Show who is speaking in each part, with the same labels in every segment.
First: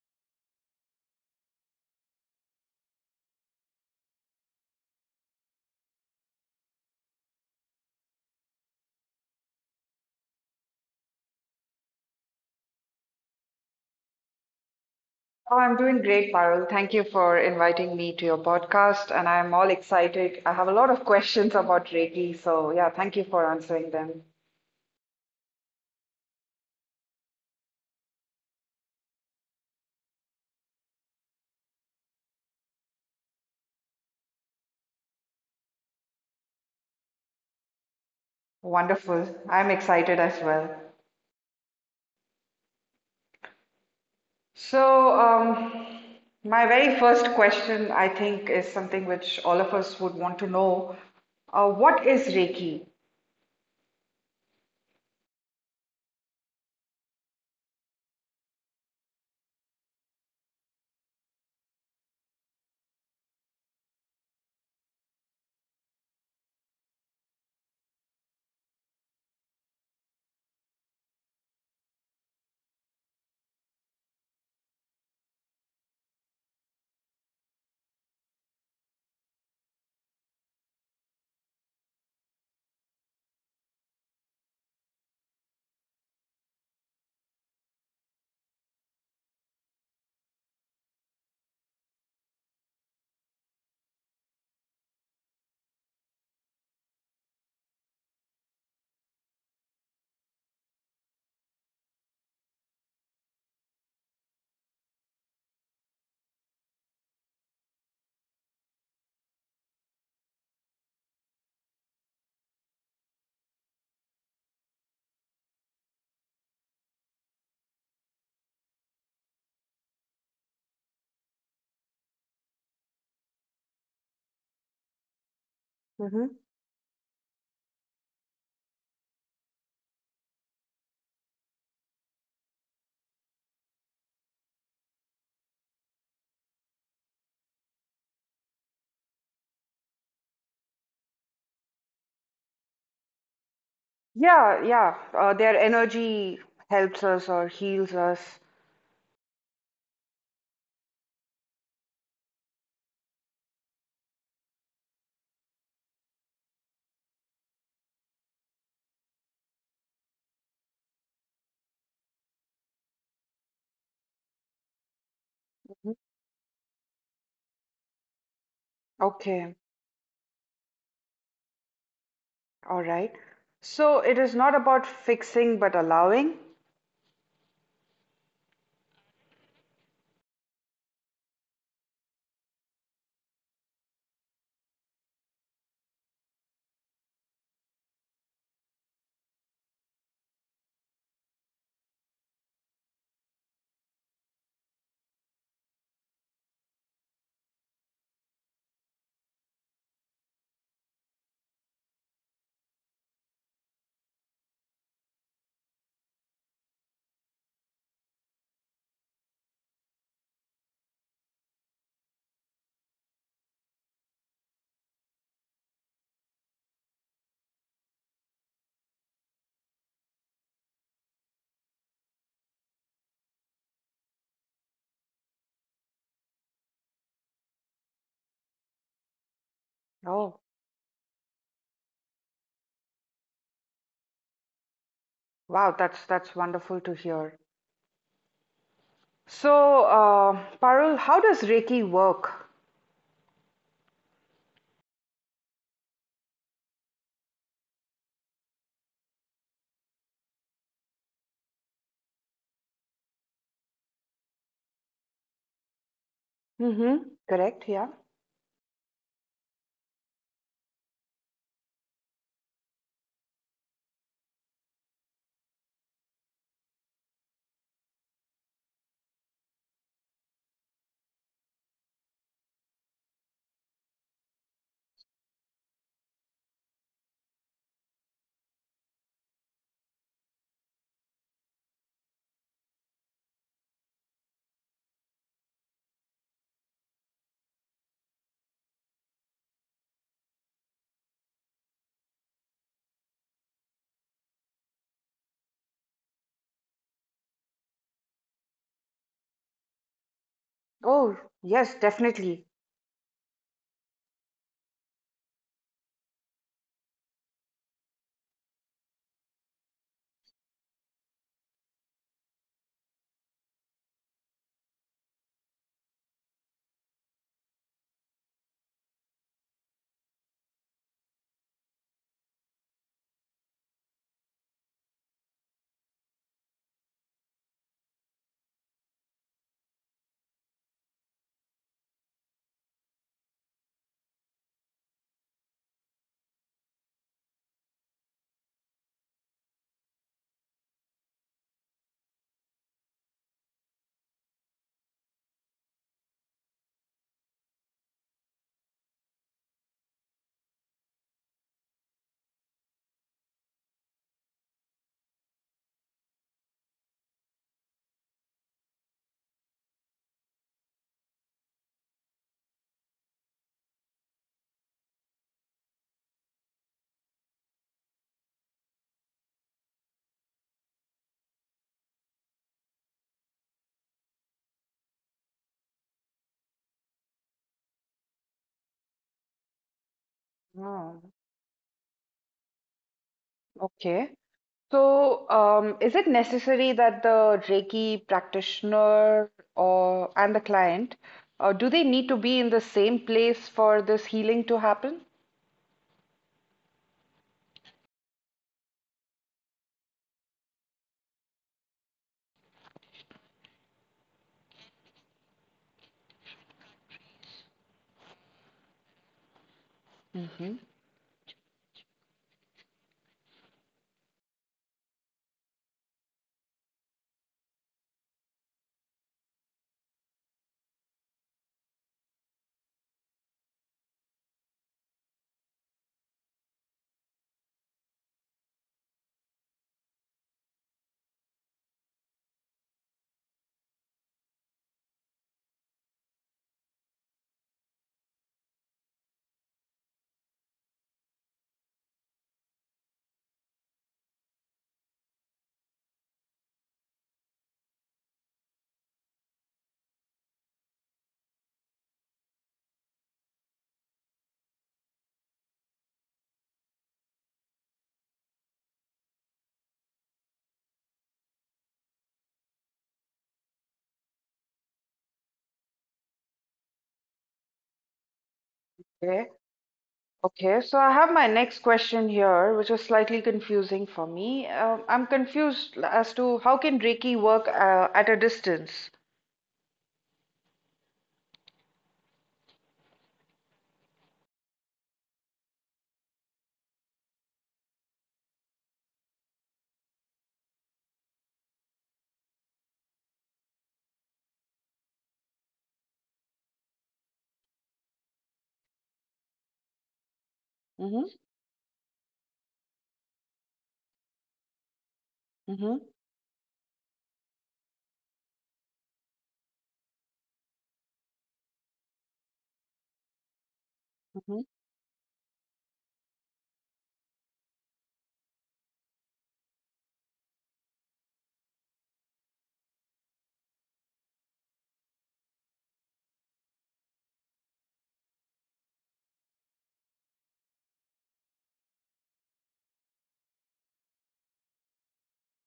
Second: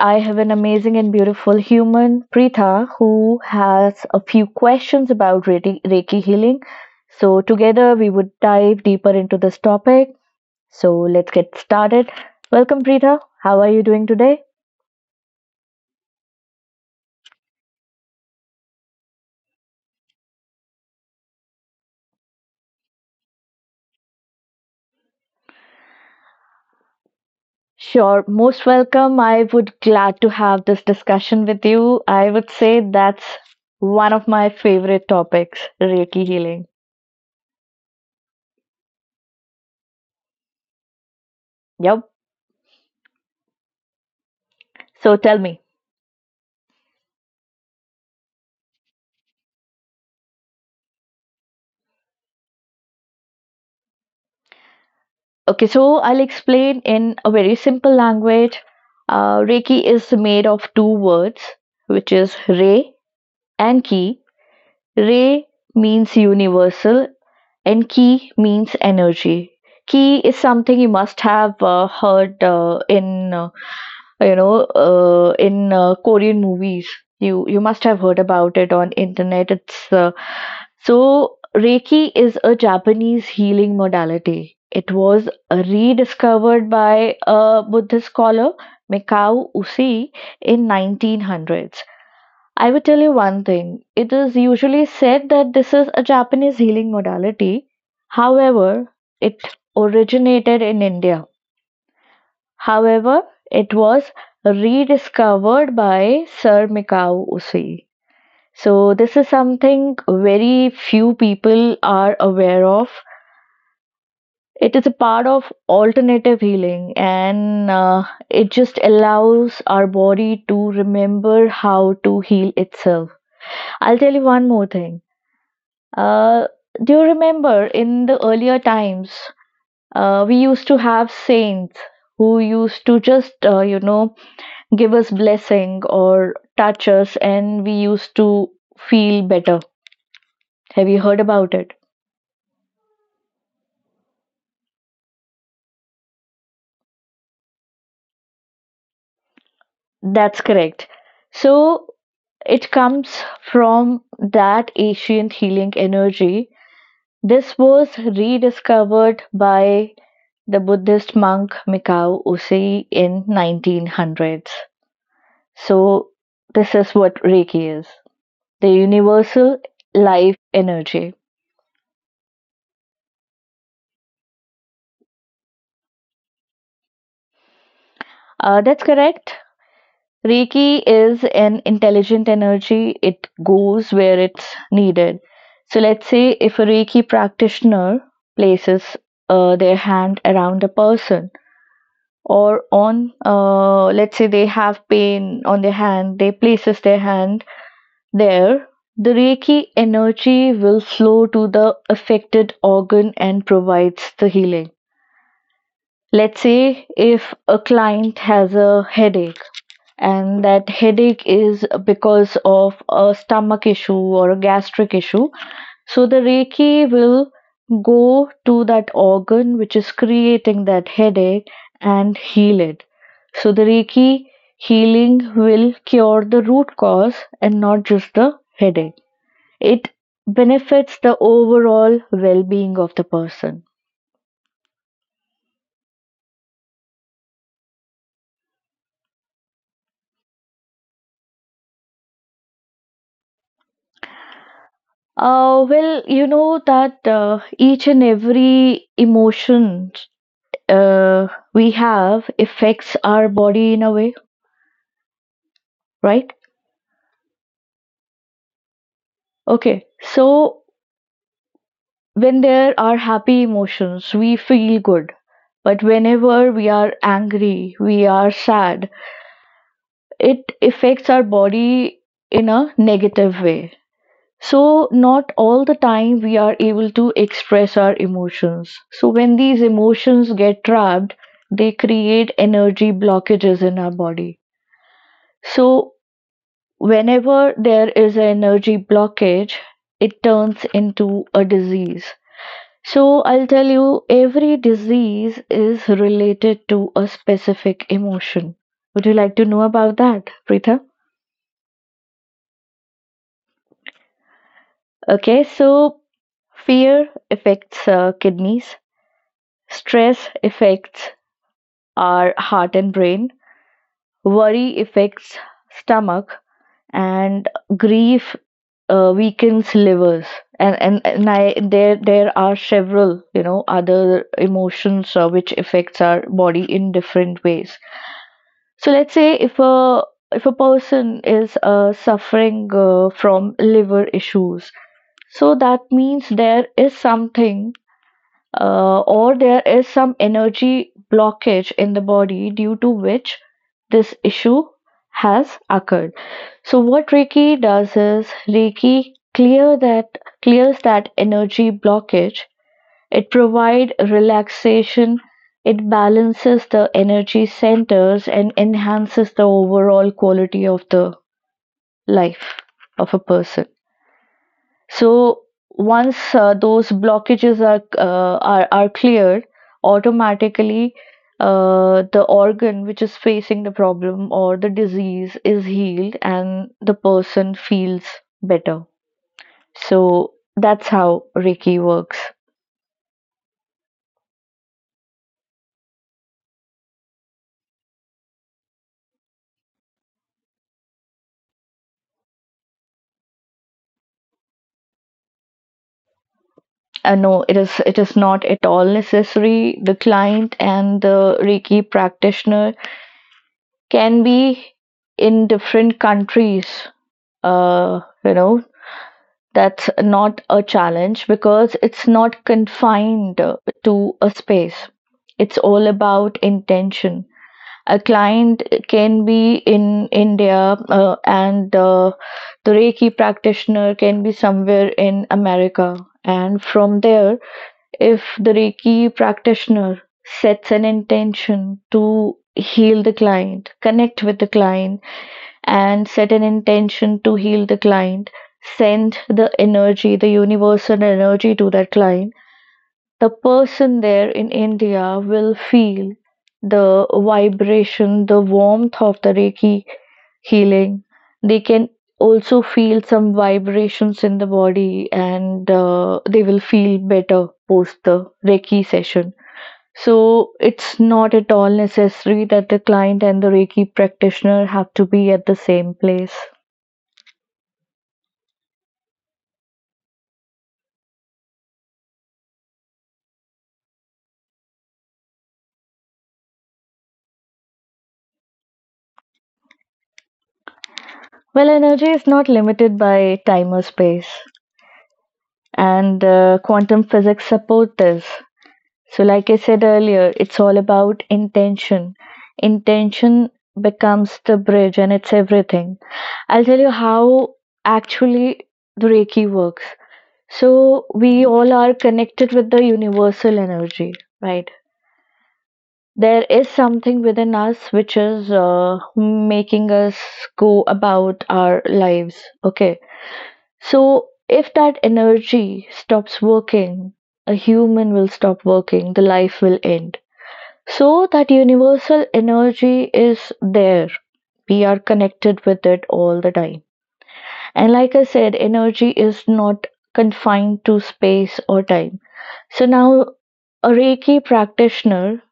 Speaker 1: I have an amazing and beautiful human, Preetha, who has a few questions about Reiki, Reiki healing. So together, we would dive deeper into this topic. So let's get started. Welcome, Preetha. How are you doing today?
Speaker 2: Oh, I'm doing great, Parul. Thank you for inviting me to your podcast, and I'm all excited. I have a lot of questions about Reiki, so yeah, thank you for answering them.
Speaker 1: Sure, most welcome. I would glad to have this discussion with you. I would say that's one of my favorite topics, Reiki healing.
Speaker 2: Wonderful. I'm excited as well.
Speaker 1: Yep.
Speaker 2: So,
Speaker 1: So tell me,
Speaker 2: um, my very first question, I think, is something which all of us would want to know. What is Reiki?
Speaker 1: okay, so I'll explain in a very simple language. Reiki is made of two words, which is Re and Ki. Re means universal, and Ki means energy. Ki is something you must have heard in in Korean movies. You must have heard about it on internet. It's uh, so Reiki is a Japanese healing modality. It was rediscovered by a Buddhist scholar, Mikao Usui, in 1900s. I will tell you one thing. It is usually said that this is a Japanese healing modality, however, it originated in India. However, it was rediscovered by Sir Mikao-Usui. So this is something very few people are aware of. It is a part of alternative healing, and it just allows our body to remember how to heal itself. I'll tell you one more thing.
Speaker 2: hmm
Speaker 1: Uh, do you remember in the earlier times, we used to have saints who used to just, give us blessing or touch us, and we used to feel better. Have you heard about it?
Speaker 2: Yeah, yeah. Their energy helps us or heals us.
Speaker 1: That's correct. So it comes from that ancient healing energy. This was rediscovered by the Buddhist monk Mikao Usui in 1900s. So this is what Reiki is, the universal
Speaker 2: Okay.
Speaker 1: life energy.
Speaker 2: All right. So it is not about fixing but allowing.
Speaker 1: That's correct. Reiki is an intelligent energy. It goes where it's needed. So let's say if a Reiki practitioner places their hand around a person, or on let's say they have pain on their hand, they places their hand there, the Reiki energy will flow to the affected organ and provides the healing. Let's say if a client has a headache, and that headache is because of a stomach issue or a gastric issue. So the Reiki will go to that organ which is creating that headache and heal it. So the Reiki healing will cure the root cause and not just the headache. It
Speaker 2: Oh,
Speaker 1: benefits the overall well being of the person.
Speaker 2: wow, that's wonderful to hear. So, Parul, how does Reiki work?
Speaker 1: Well, you know that each and every emotion uh, we have affects our body in a way, right?
Speaker 2: Mm-hmm. Correct, yeah.
Speaker 1: Okay, so when there are happy emotions, we feel good. But whenever we are angry, we are sad, it affects our body in a negative way. So not all the time we are able to express our emotions. So when these emotions get trapped, they create energy blockages in our body. So whenever there is an energy blockage, it turns into a disease. So I'll tell you every disease is related to a specific emotion. Would you like to know about that, Preetha?
Speaker 2: Oh, yes, definitely.
Speaker 1: Okay, so fear affects kidneys, stress affects our heart and brain, worry affects stomach, and grief weakens livers. And I, there are several, you know, other emotions which affects our body in different ways. So let's say if a person is suffering from liver issues, so that means there is something, or there is some energy blockage in the body, due to which this issue has occurred. So what Reiki does is Reiki clears that energy blockage. It provides relaxation, it balances the energy centers, and enhances the overall quality of the life of a person. So once those blockages are cleared, automatically the organ which is facing the problem or the disease is healed, and the person feels better. So that's
Speaker 2: Oh,
Speaker 1: how Reiki works.
Speaker 2: okay. So, is it necessary that the Reiki practitioner or and the client, do they need to be in the same place for this healing to happen?
Speaker 1: No, it is not at all necessary. The client and the Reiki practitioner can be in different countries. You know, that's not
Speaker 2: Mm-hmm.
Speaker 1: a challenge, because it's not confined to a space. It's all about intention. A client can be in India, and the Reiki practitioner can be somewhere in America. And from there, if the Reiki practitioner sets an intention to heal the client, connect with the client, and set an intention to heal the client, send the energy, the universal energy to that client, the person there in India will feel the vibration, the warmth of the Reiki healing. They can also feel some vibrations in the body, and they will feel better post the Reiki session. So it's not at all necessary that the client and the Reiki practitioner have to be at the same place.
Speaker 2: Okay, so I have my next question here, which is slightly confusing for me. I'm confused as to how can Reiki work at a distance?
Speaker 1: Well, energy is not limited by time or space, and quantum physics support this. So like I said earlier, it's all about intention. Intention becomes the bridge, and it's everything. I'll tell you how actually the Reiki works. So
Speaker 2: Mm-hmm,
Speaker 1: we all are connected with the universal energy, right?
Speaker 2: mm-hmm,
Speaker 1: There is something within us which is making us go about our lives, okay? So
Speaker 2: mm-hmm,
Speaker 1: if that energy stops working, a human will stop working, the life will end. So that universal energy is there. We are connected with it all the time. And like I said, energy is not confined to space or time. So now a Reiki practitioner,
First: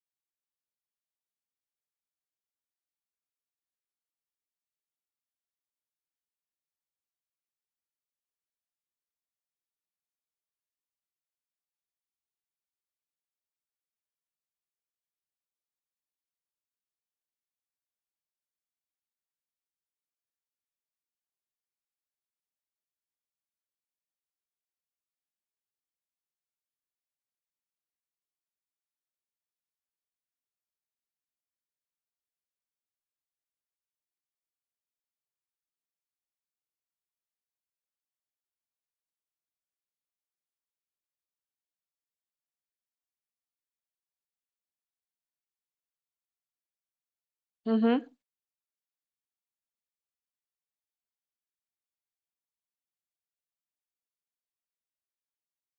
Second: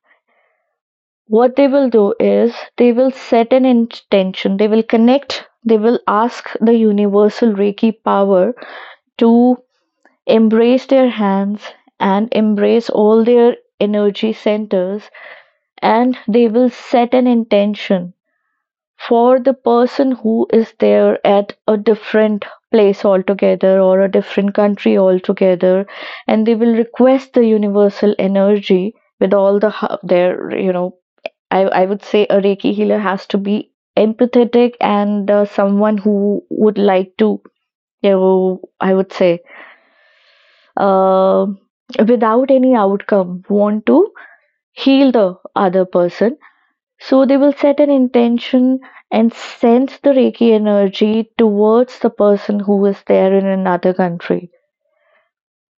Speaker 1: what they will do is they will set an intention, they will connect, they will ask the universal Reiki power to embrace their hands, and embrace all their energy centers, and they will set an intention for the person who is there at a different place altogether or a different country altogether, and they will request the universal energy with all the their I would say a Reiki healer has to be empathetic, and someone who would like to, you know, I would say, uh, without any outcome want to heal the other person. So they will set an
Speaker 2: mm-hmm.
Speaker 1: intention and send the Reiki energy towards the person who is there in another country.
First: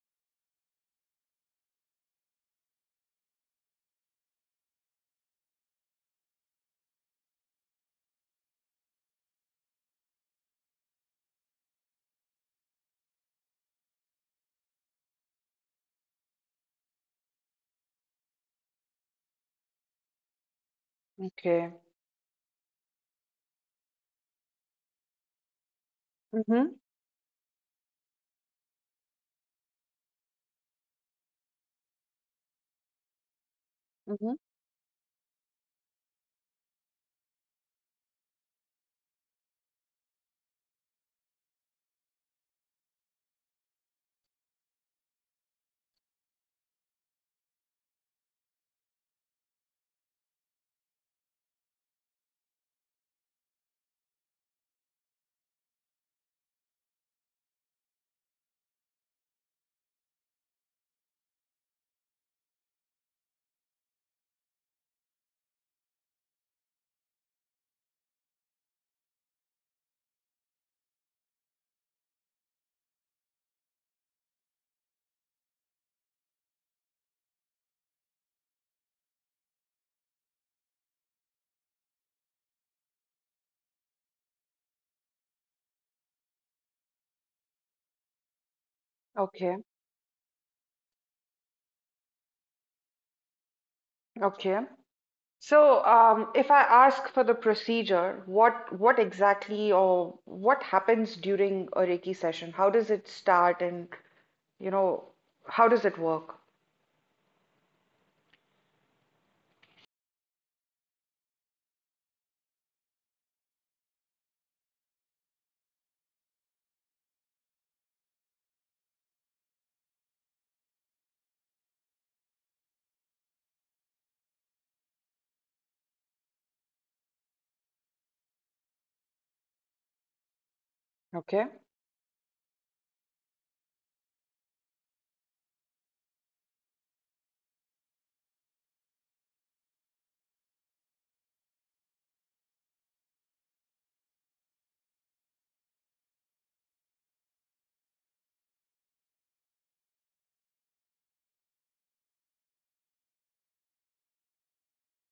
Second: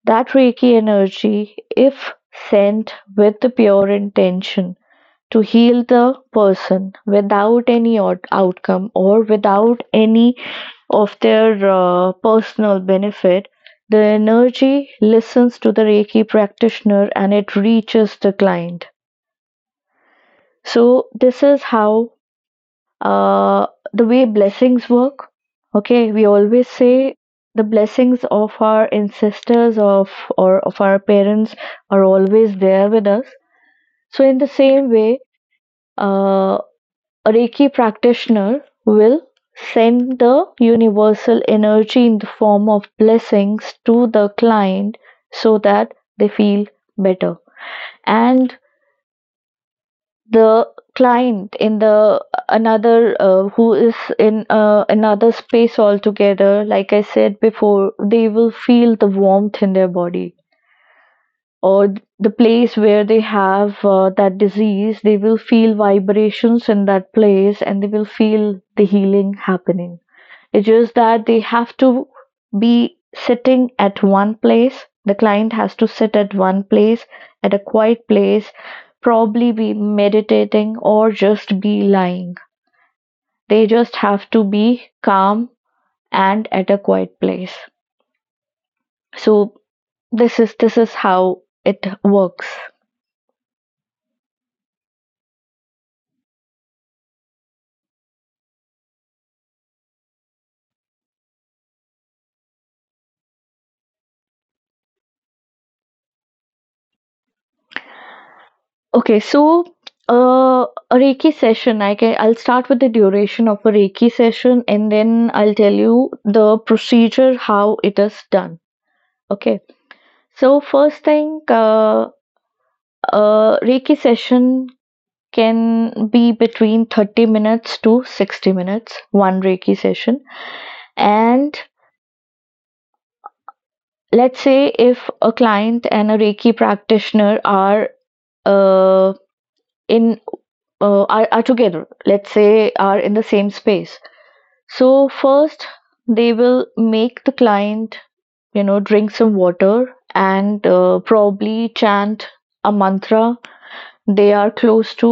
Speaker 1: That Reiki energy, if sent with the pure intention to heal the person without any outcome, or without any of their personal benefit, the energy listens to the Reiki practitioner, and it reaches the client. So this is
Speaker 2: Okay.
Speaker 1: how, uh, the way blessings work. Okay, we always
Speaker 2: Mm-hmm,
Speaker 1: say the blessings of our ancestors, of or of our parents, are always there with us. So
Speaker 2: mm-hmm.
Speaker 1: in the same way, uh, a Reiki practitioner will send the universal energy in the form of blessings to the client, so that they feel better. And the client in the another, who is in another space altogether, like I said before, they will feel the warmth in their body, or the place where they have that disease, they will feel vibrations in that place, and they will feel the healing happening. It's just that they have to be sitting at one place. The client has to sit at one place, at a quiet place, probably be meditating or just be lying. They just have to be calm and at a quiet place.
Speaker 2: Okay,
Speaker 1: So this is how it works.
Speaker 2: okay. So, if I ask for the procedure, what exactly or what happens during a Reiki session? How does it start, and you know, how does it work?
Speaker 1: Okay, so uh, a Reiki session. I'll start with the duration of a Reiki session, and then I'll tell you the procedure how it is done. Okay, so first thing, a Reiki session can be between 30 minutes to 60 minutes, one Reiki session.
Speaker 2: Okay.
Speaker 1: And let's say if a client and a Reiki practitioner are uh, in together, let's say are in the same space. So first they will make the client, you know, drink some water, and probably chant a mantra they are close to,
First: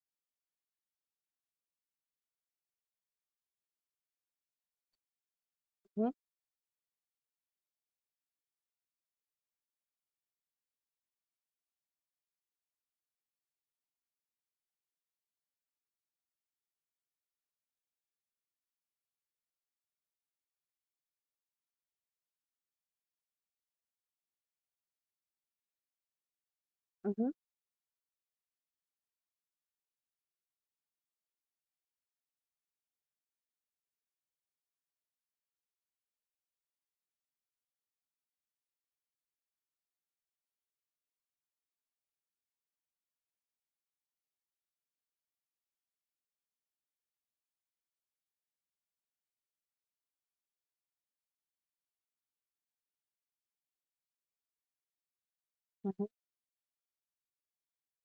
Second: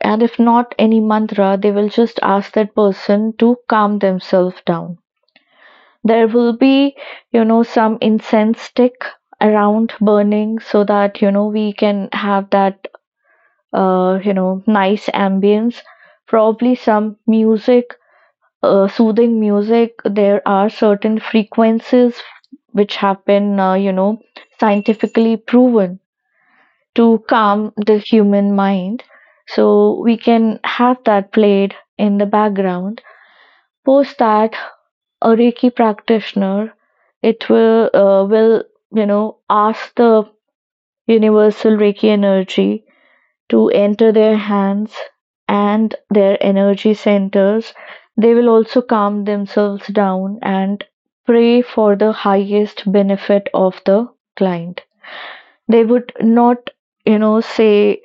Speaker 1: and if not any mantra, they will just ask that person to calm themselves down.
Speaker 2: Mm-hmm,
Speaker 1: There will be, you know, some incense stick around burning, so that, you know, we can have that, nice ambience. Probably some music, soothing music. There are certain frequencies which have been, scientifically proven to
Speaker 2: mm-hmm,
Speaker 1: calm the human mind. So we can have that played in the background. Post that, a Reiki practitioner it will will, you know, ask the universal Reiki energy to enter their hands and their energy centers. They will also calm themselves down and pray for the highest benefit of the client. They
Speaker 2: mm-hmm,
Speaker 1: would not say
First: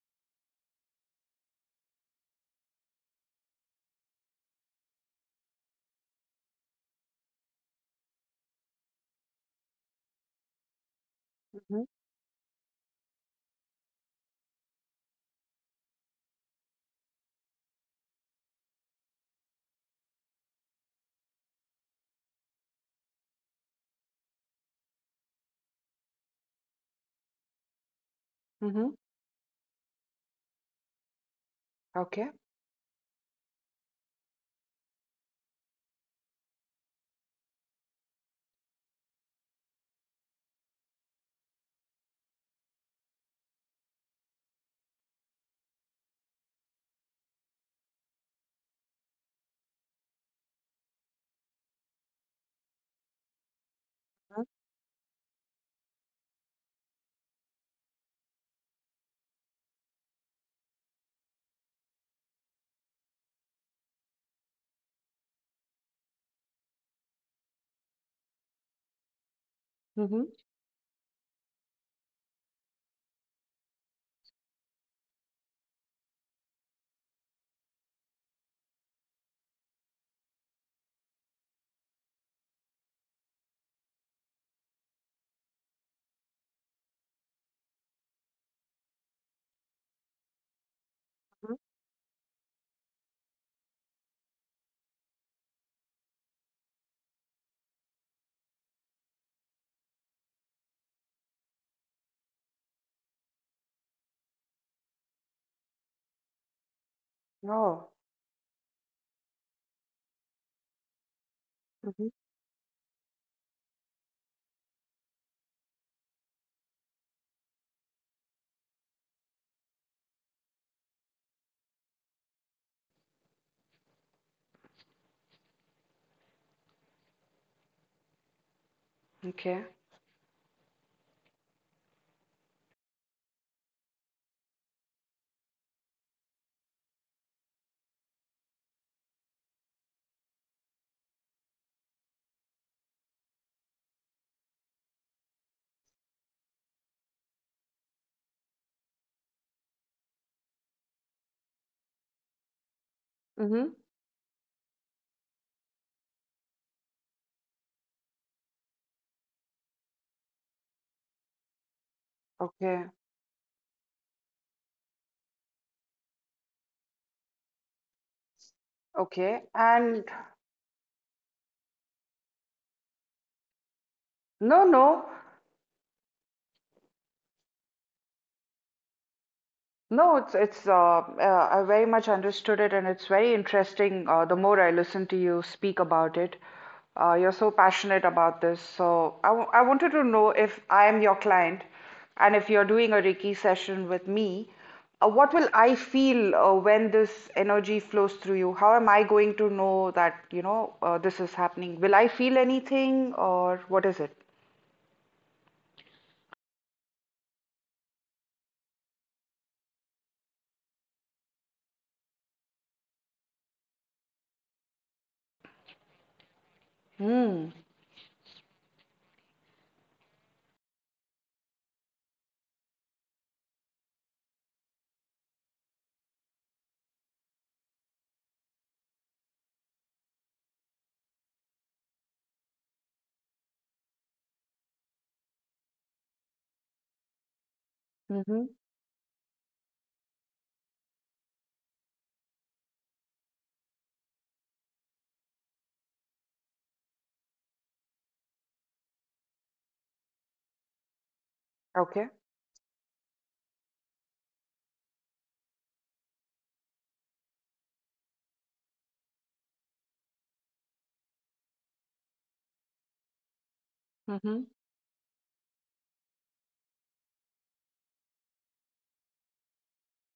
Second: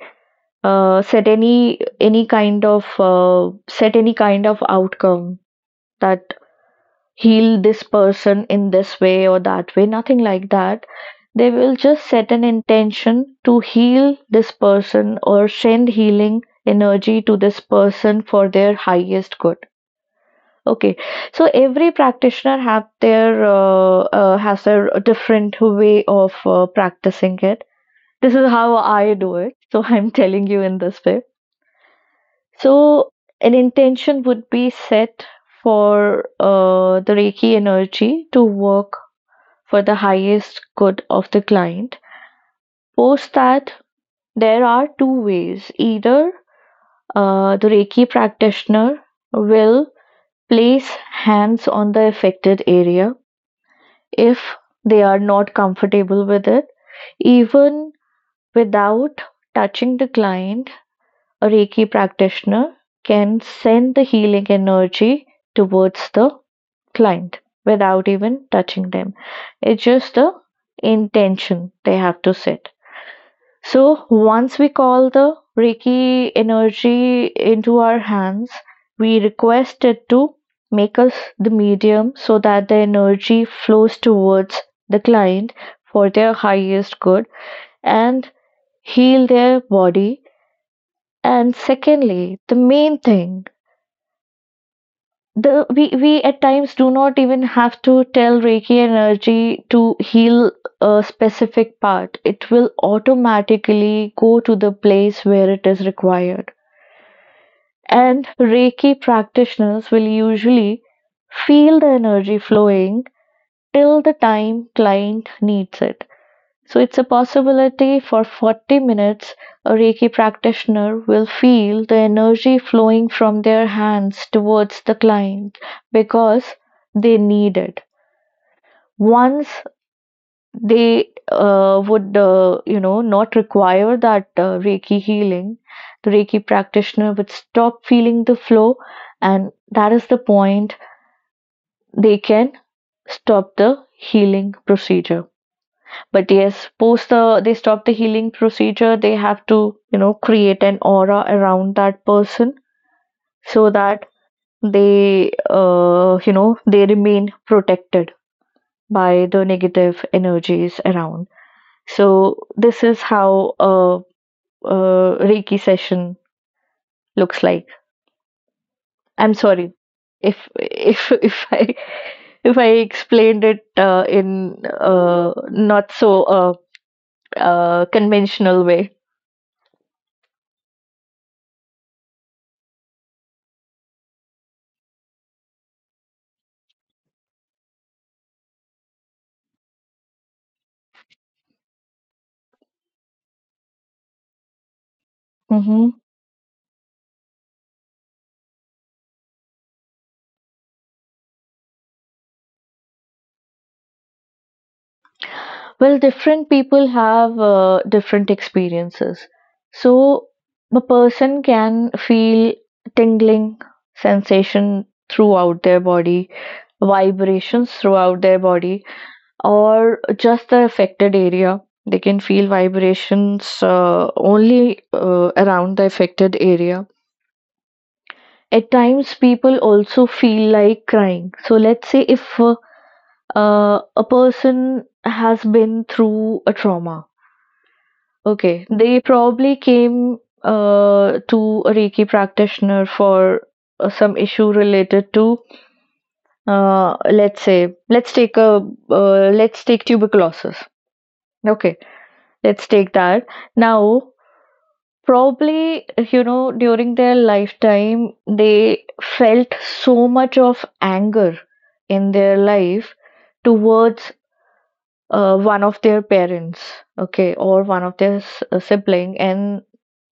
Speaker 1: set any kind of set any kind of outcome that heal this person in this way or that way, nothing like that. They will just set an intention to heal this person or send healing energy to this person for their highest good. Okay, so every practitioner have their has their different way of practicing it. This is how
Speaker 2: mm-hmm.
Speaker 1: I do it, so I'm telling you in this way.
Speaker 2: Okay.
Speaker 1: So an intention would be set for the Reiki energy to work for the highest good of the client. Post that, there are two ways. Either the Reiki practitioner will place hands on the affected area if they are not comfortable with it. Even without touching the client, a Reiki practitioner can send the healing energy towards the client without even touching them. It's just
Speaker 2: Mhm.
Speaker 1: the intention they have to set. So once we call the Reiki energy into our hands, we request it to make us the medium so that the energy flows towards the client for their highest good and heal their body. And
Speaker 2: Mhm.
Speaker 1: secondly, the main thing, the we at times do not even have to tell reiki energy to heal a specific part. It will automatically go to the place where it is required,
Speaker 2: Oh,
Speaker 1: and reiki practitioners will usually feel the
Speaker 2: Mhm.
Speaker 1: energy flowing till the time client needs it. So it's a possibility for 40 minutes a Reiki practitioner will feel the energy flowing from their hands towards the client because they need it. Once
Speaker 2: okay.
Speaker 1: they would, not require that Reiki healing, the Reiki practitioner would stop feeling the flow, and that is the point they can stop the healing procedure. But yes, post they stop the healing procedure, they have to, create an aura around that person so
Speaker 2: Mhm.
Speaker 1: that they they remain protected by the negative energies around. So this
Speaker 2: Okay,
Speaker 1: is how a Reiki session looks like. I'm
Speaker 2: okay.
Speaker 1: sorry
Speaker 2: And
Speaker 1: if if I explained it in
Speaker 2: no, no.
Speaker 1: not so conventional way.
Speaker 2: No, it's I very much understood it, and it's very interesting. The more I listen to you speak about it, you're so passionate about this. I wanted to know if I am your client, and if you're doing a Reiki session with me, what will I
Speaker 1: Mm-hmm.
Speaker 2: feel when this energy flows through you? How am I going to know that this is happening? Will I feel anything, or what is it?
Speaker 1: Well, different people have different experiences. So a person can feel tingling sensation throughout their body,
Speaker 2: Hmm.
Speaker 1: vibrations throughout their body, or just the affected area. They can feel vibrations only around the affected area. At times, people also feel like crying. So, let's say if a person has been through a trauma.
Speaker 2: Mm-hmm.
Speaker 1: Okay, they probably came to a Reiki practitioner for some issue related to, let's say, let's take a let's take tuberculosis. Okay,
Speaker 2: Okay.
Speaker 1: let's take that. Now, probably you know during their lifetime they felt so much of anger in their life towards
Speaker 2: Mm-hmm.
Speaker 1: one of their parents, okay, or one of their sibling, and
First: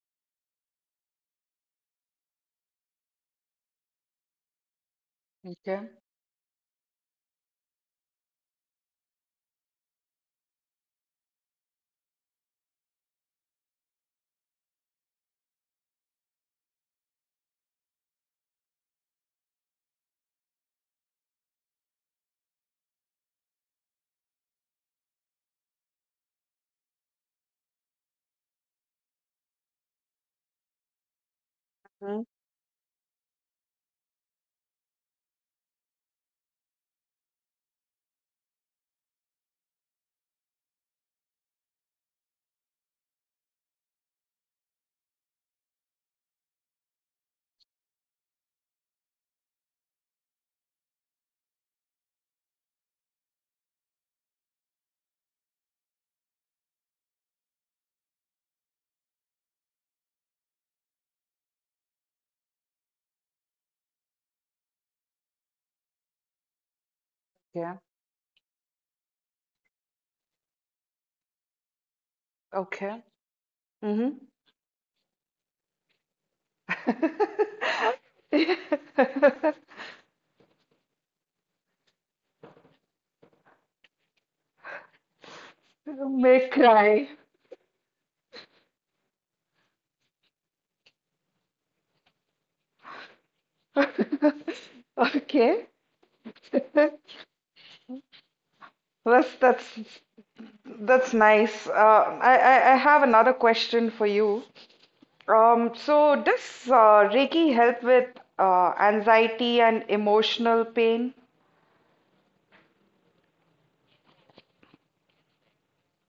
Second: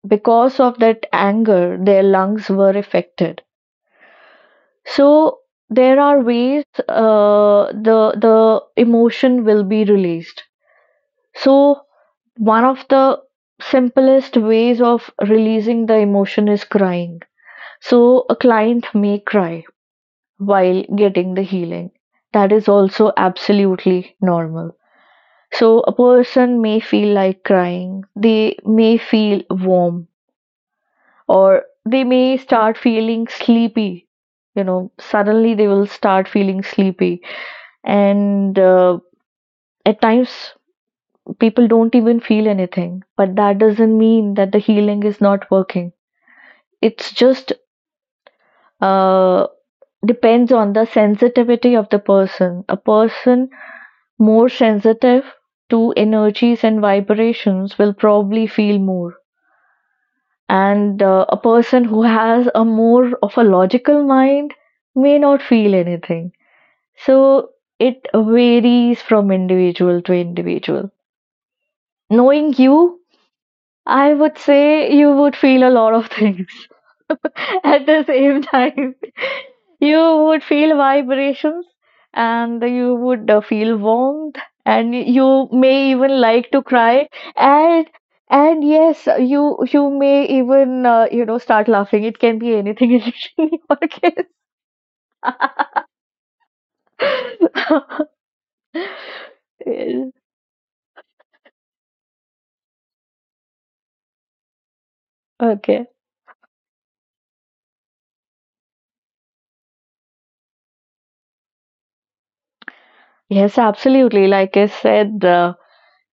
Speaker 1: because of that anger their lungs were affected. So
Speaker 2: Okay.
Speaker 1: there are ways the the emotion will be released. So one of the simplest ways of releasing the emotion is crying. So a client may cry while getting the healing. That is also absolutely normal. So a person may feel like crying, they may feel warm, or they
Speaker 2: Mm,
Speaker 1: may start feeling sleepy. You know, suddenly they will start feeling sleepy, and at times people don't even feel anything. But that doesn't mean that the healing is not working. It's just uh, depends on the sensitivity of the person. A person more sensitive to energies and vibrations will probably feel more, and a person who has a more of a logical mind may not feel anything. So
Speaker 2: Yeah.
Speaker 1: it varies from individual to individual. Knowing you,
Speaker 2: Okay. hmm
Speaker 1: I would say you would feel a lot of things at the same time. You would feel vibrations, and you would feel warmth, and you may even like
Speaker 2: May
Speaker 1: to cry,
Speaker 2: cry.
Speaker 1: and and yes, you may even start laughing. It can be anything in your
Speaker 2: Okay. That's
Speaker 1: case.
Speaker 2: that's that's nice. I have another question for you.
Speaker 1: Okay.
Speaker 2: So does Reiki help with anxiety and emotional pain?
Speaker 1: Yes, absolutely. Like I said,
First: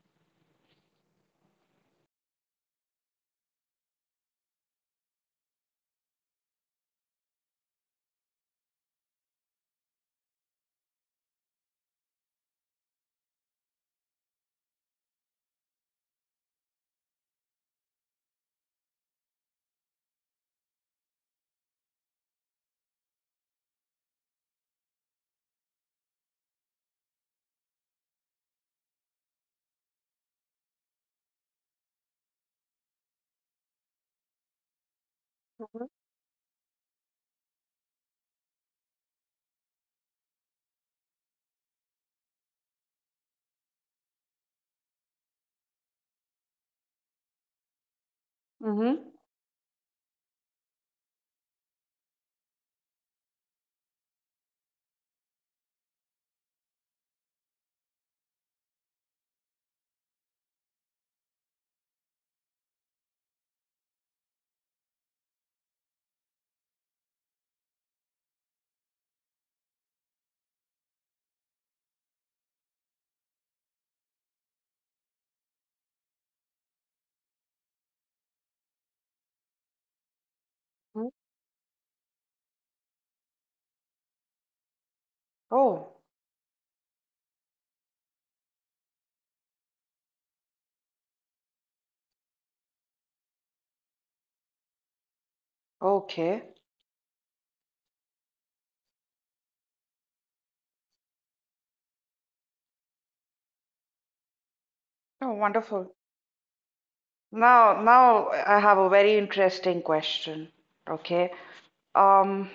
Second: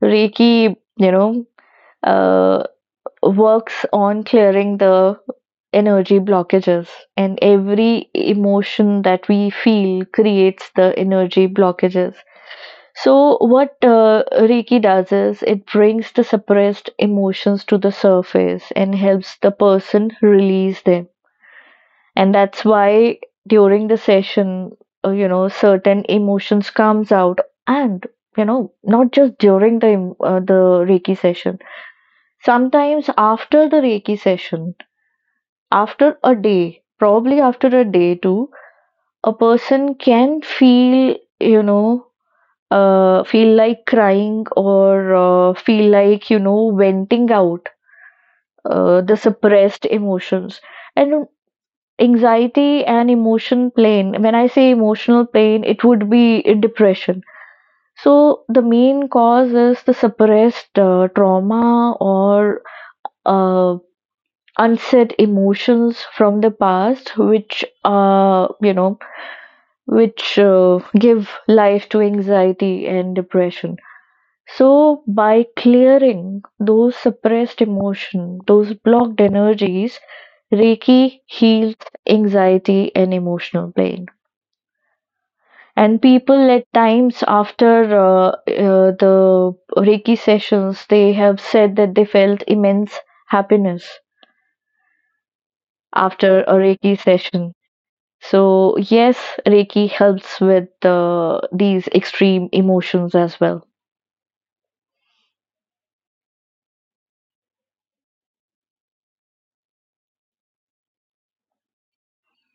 Speaker 1: reiki, uh, works on clearing the energy blockages, and every emotion that we feel creates the energy blockages. So what reiki does is it brings the suppressed emotions to the surface and helps the person release them. And that's why during the session, certain emotions comes out. And you know not just during the reiki session. Sometimes after the Reiki session,
Speaker 2: Mm-hmm.
Speaker 1: after a day, probably after a day too, a person can feel, you know, feel like crying or feel like, you know, venting out
Speaker 2: Mm-hmm.
Speaker 1: the suppressed emotions. And anxiety and emotion plane, when I say emotional plane, it would be depression. So the main cause is the suppressed trauma or uh, unsaid emotions from the past which uh you know which uh, give life to anxiety and depression. So by clearing those suppressed emotion, those blocked energies, reiki heals anxiety and emotional pain.
Speaker 2: Oh,
Speaker 1: And people at times after uh, the reiki sessions, they have said that they felt immense happiness after
Speaker 2: okay.
Speaker 1: a reiki session. So yes, Reiki helps with these extreme emotions as well.
Speaker 2: Oh, wonderful. Now, now I have a very interesting question. Okay. Um,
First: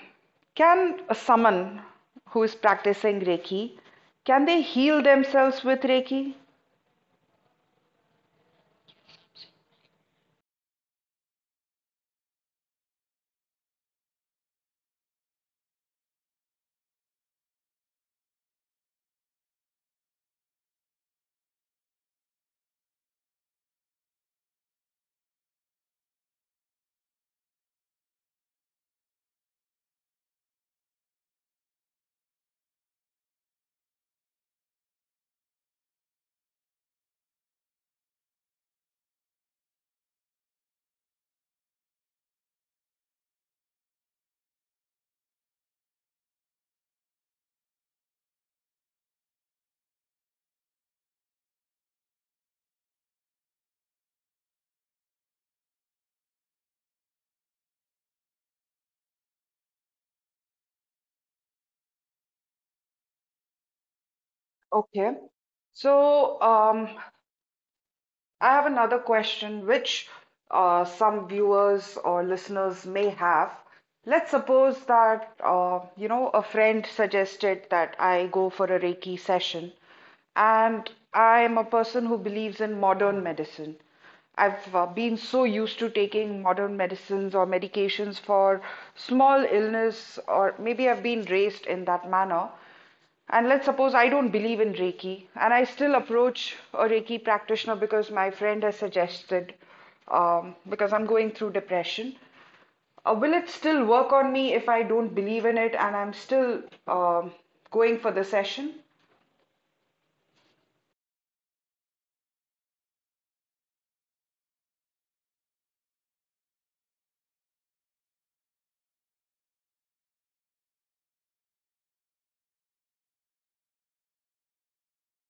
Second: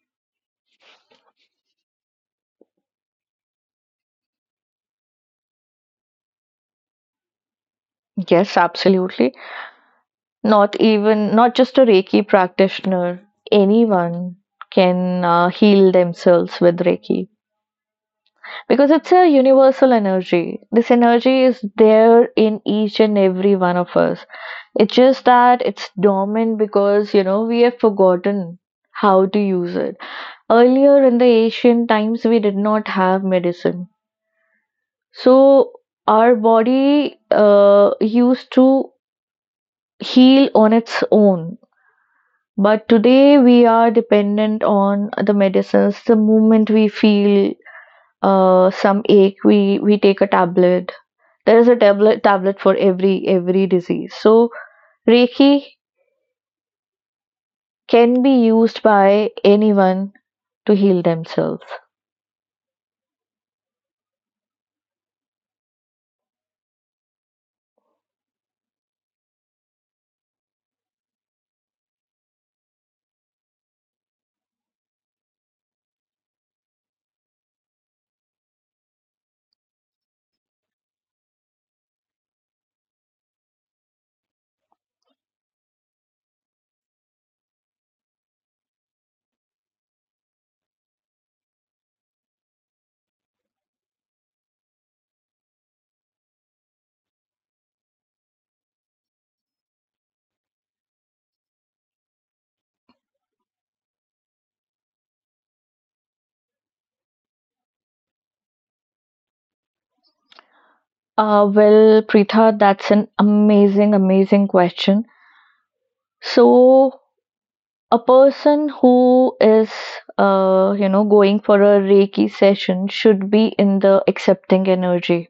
Speaker 2: can a someone who is practicing Reiki, can they heal themselves with Reiki?
Speaker 1: Yes, absolutely. Not even not just a Reiki practitioner, anyone can heal themselves with Reiki, because it's a universal energy. This energy is there in each and every one of us. It's just that it's dormant because you know we have forgotten how to use it. Earlier in the ancient times, we did not have medicine. So our body used to heal on its own. But today we are dependent on the medicines. The moment we feel some ache, we take a tablet. There is a tablet for every disease. So Reiki can be used by anyone to heal themselves.
Speaker 2: Okay. So, I have another question which some viewers or listeners may have. Let's suppose that you know a friend suggested that I go for a Reiki session, and I am a person who believes in modern medicine. I've been so used to taking modern medicines or medications for small illness, or maybe I've been raised in that manner. And let's suppose I don't believe in Reiki, and I still approach a Reiki practitioner because my friend has suggested, because I'm going through depression. Will it still work on me if I don't believe in it and I'm still um, going for the session?
Speaker 1: Well, Preetha, that's an amazing, amazing question. So a person who is going for a reiki session should be in the accepting energy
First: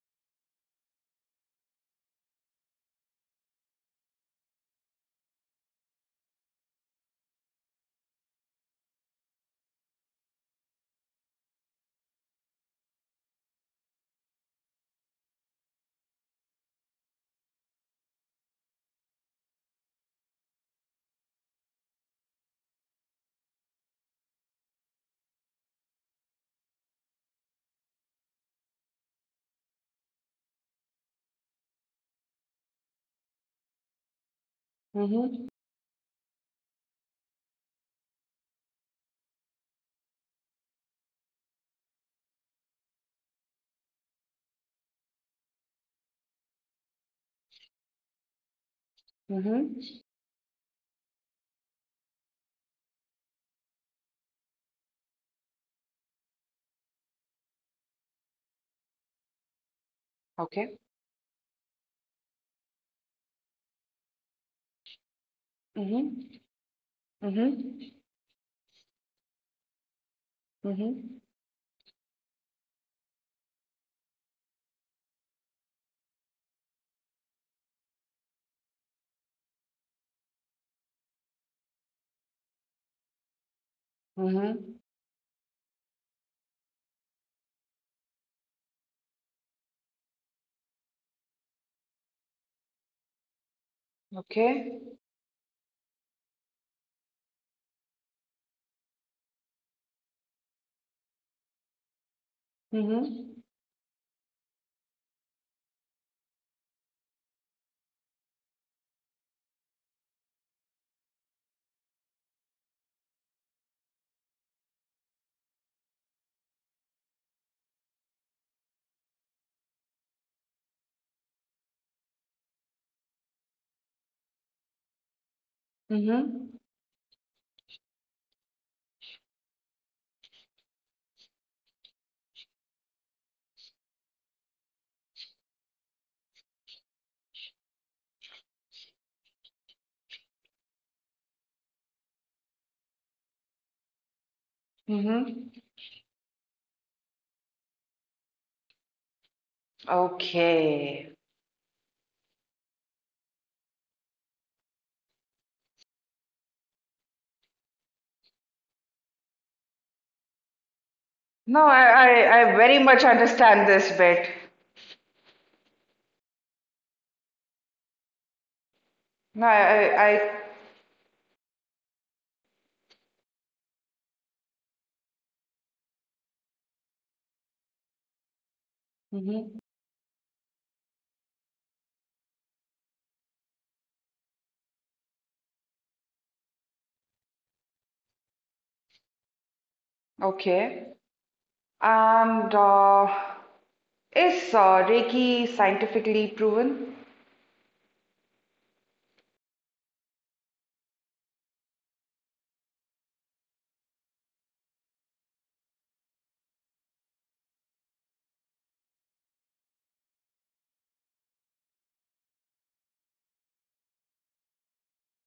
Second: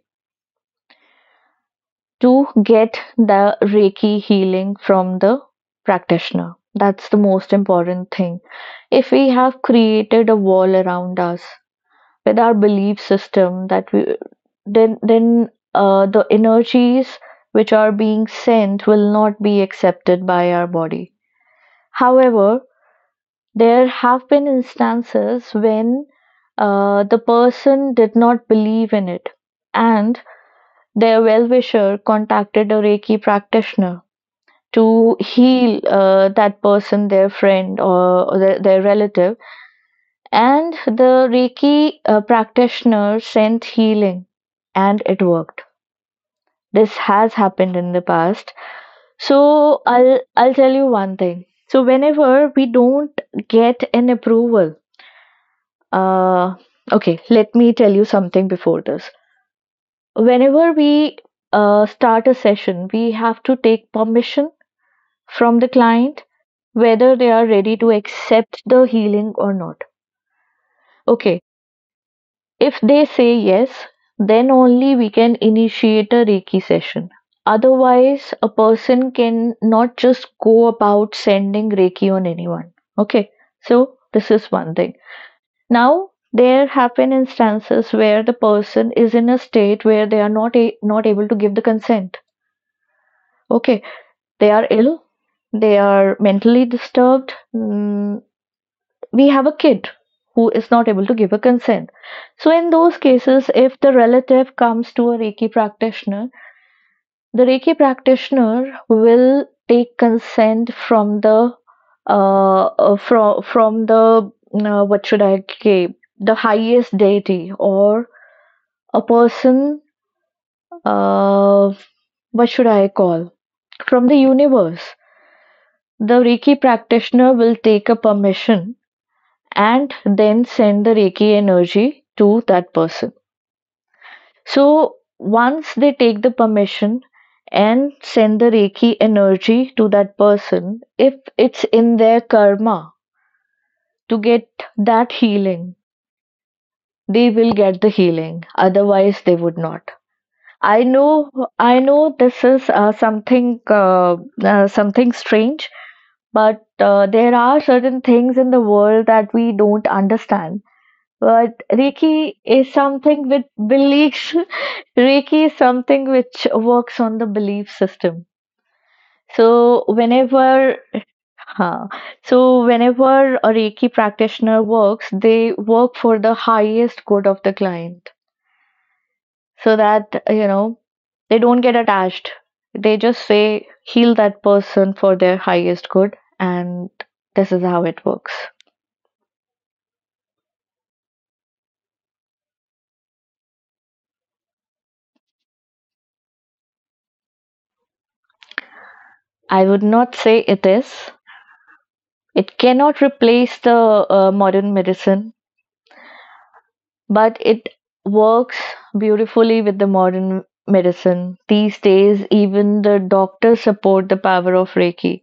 Speaker 1: to get the reiki healing from the practitioner. That's the most important thing. If we have created a wall around us with our belief system that we, then the energies which are being sent will not be accepted by our body. However, there have been instances when the person did not believe in it, and their well wisher contacted a Reiki practitioner to
Speaker 2: Mm-hmm.
Speaker 1: heal that person, their friend, or their relative. And the Reiki practitioner sent healing, and it worked. This has happened in the past.
Speaker 2: Mm-hmm.
Speaker 1: So I'll tell you one thing. So whenever we don't get an approval. Uh, okay, let me tell you something before this. Whenever
Speaker 2: Okay.
Speaker 1: we start a session, we have to take permission from the client
Speaker 2: Mm-hmm.
Speaker 1: whether they are
Speaker 2: Mm-hmm.
Speaker 1: ready to accept the healing or not.
Speaker 2: Mm-hmm.
Speaker 1: Okay, if they say yes, then only we can initiate a Reiki session. Otherwise, a person can not just go about sending Reiki on anyone. Okay, so this is
Speaker 2: Mm-hmm.
Speaker 1: one thing. Now, there happen instances where the person is in a state where they are not able to give the consent. Okay, they are
Speaker 2: Okay.
Speaker 1: ill, they are mentally disturbed. Mm, we have a kid who is not able to give a consent. So in those
Speaker 2: Mm-hmm.
Speaker 1: cases, if the relative comes to a Reiki practitioner, the Reiki practitioner will take consent from the what should I say, the highest deity, or a person, uh, what should I call, from the universe. The
Speaker 2: Mm-hmm.
Speaker 1: Reiki practitioner will take a permission and then send the Reiki energy to that person. So once they take the permission and send the Reiki energy to that person, if it's in their karma to get that
Speaker 2: Mm-hmm.
Speaker 1: healing, they will get the healing. Otherwise, they would not. I
Speaker 2: Okay.
Speaker 1: know, I know this is something strange, but there are certain things in the world that we don't understand.
Speaker 2: No,
Speaker 1: But Reiki
Speaker 2: I
Speaker 1: is
Speaker 2: very much
Speaker 1: something with
Speaker 2: understand this bit.
Speaker 1: beliefs. Reiki is something which works on the belief system.
Speaker 2: No,
Speaker 1: So
Speaker 2: I,
Speaker 1: whenever, huh, so whenever a Reiki practitioner works, they work for the highest good of the client.
Speaker 2: mhm,
Speaker 1: So that they don't get attached. They just say heal that person for their highest good, and this is how it works.
Speaker 2: okay. And is Reiki scientifically proven?
Speaker 1: I would not say it is. It cannot replace the modern medicine, but it works beautifully with the modern medicine. These days even the doctors support the power of reiki.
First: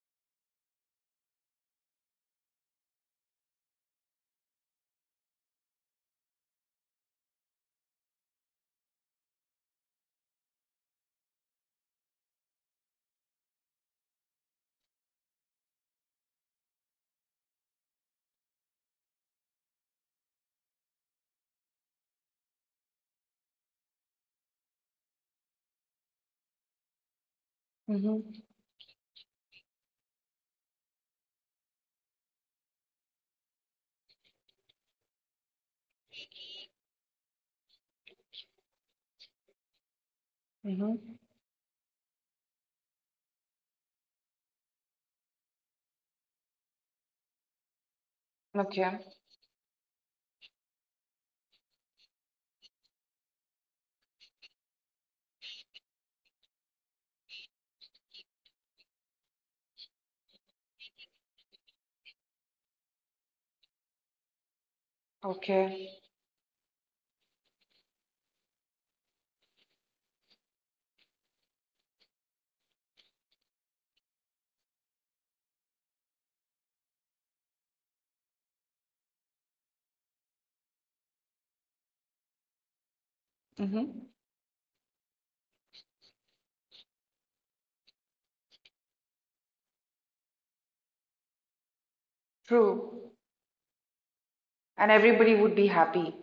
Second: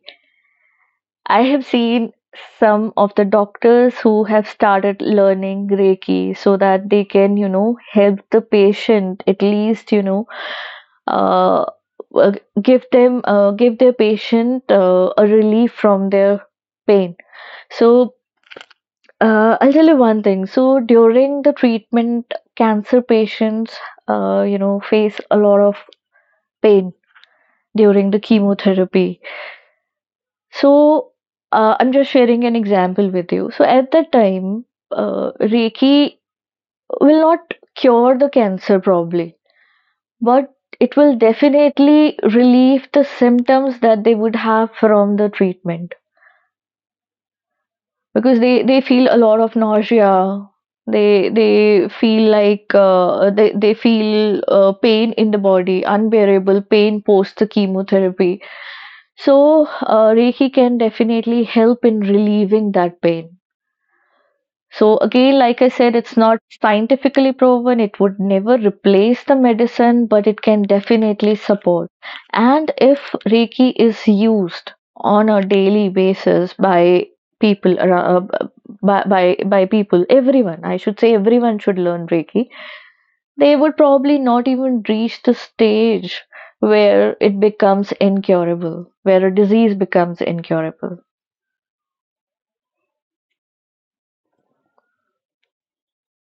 Speaker 1: I have seen some of the doctors who have started learning Reiki so that they can, you know, help the patient, at least, you know, uh, uh, give them, give their patient a relief from their pain. So I'll tell you one thing. So during the treatment, cancer patients face a lot of pain during the
Speaker 2: hmm
Speaker 1: chemotherapy. So, I'm just sharing an example with you. So, at that time, Reiki will not cure the cancer probably, but it will
Speaker 2: hmm
Speaker 1: definitely relieve the symptoms that they would have from the treatment because they
Speaker 2: Okay,
Speaker 1: feel a lot of nausea. They feel like they feel pain in the body, unbearable pain post the chemotherapy. So Reiki can definitely help in relieving that pain. So, again, like I
Speaker 2: okay.
Speaker 1: said, it's not scientifically proven, it would never replace the medicine, but it can definitely support. And if Reiki is used on a daily basis by people around, by people, everyone, I should say everyone should learn Reiki, they would
Speaker 2: hmm
Speaker 1: probably not even reach the stage where it becomes incurable, where a disease becomes incurable.
Speaker 2: True. And everybody would be happy.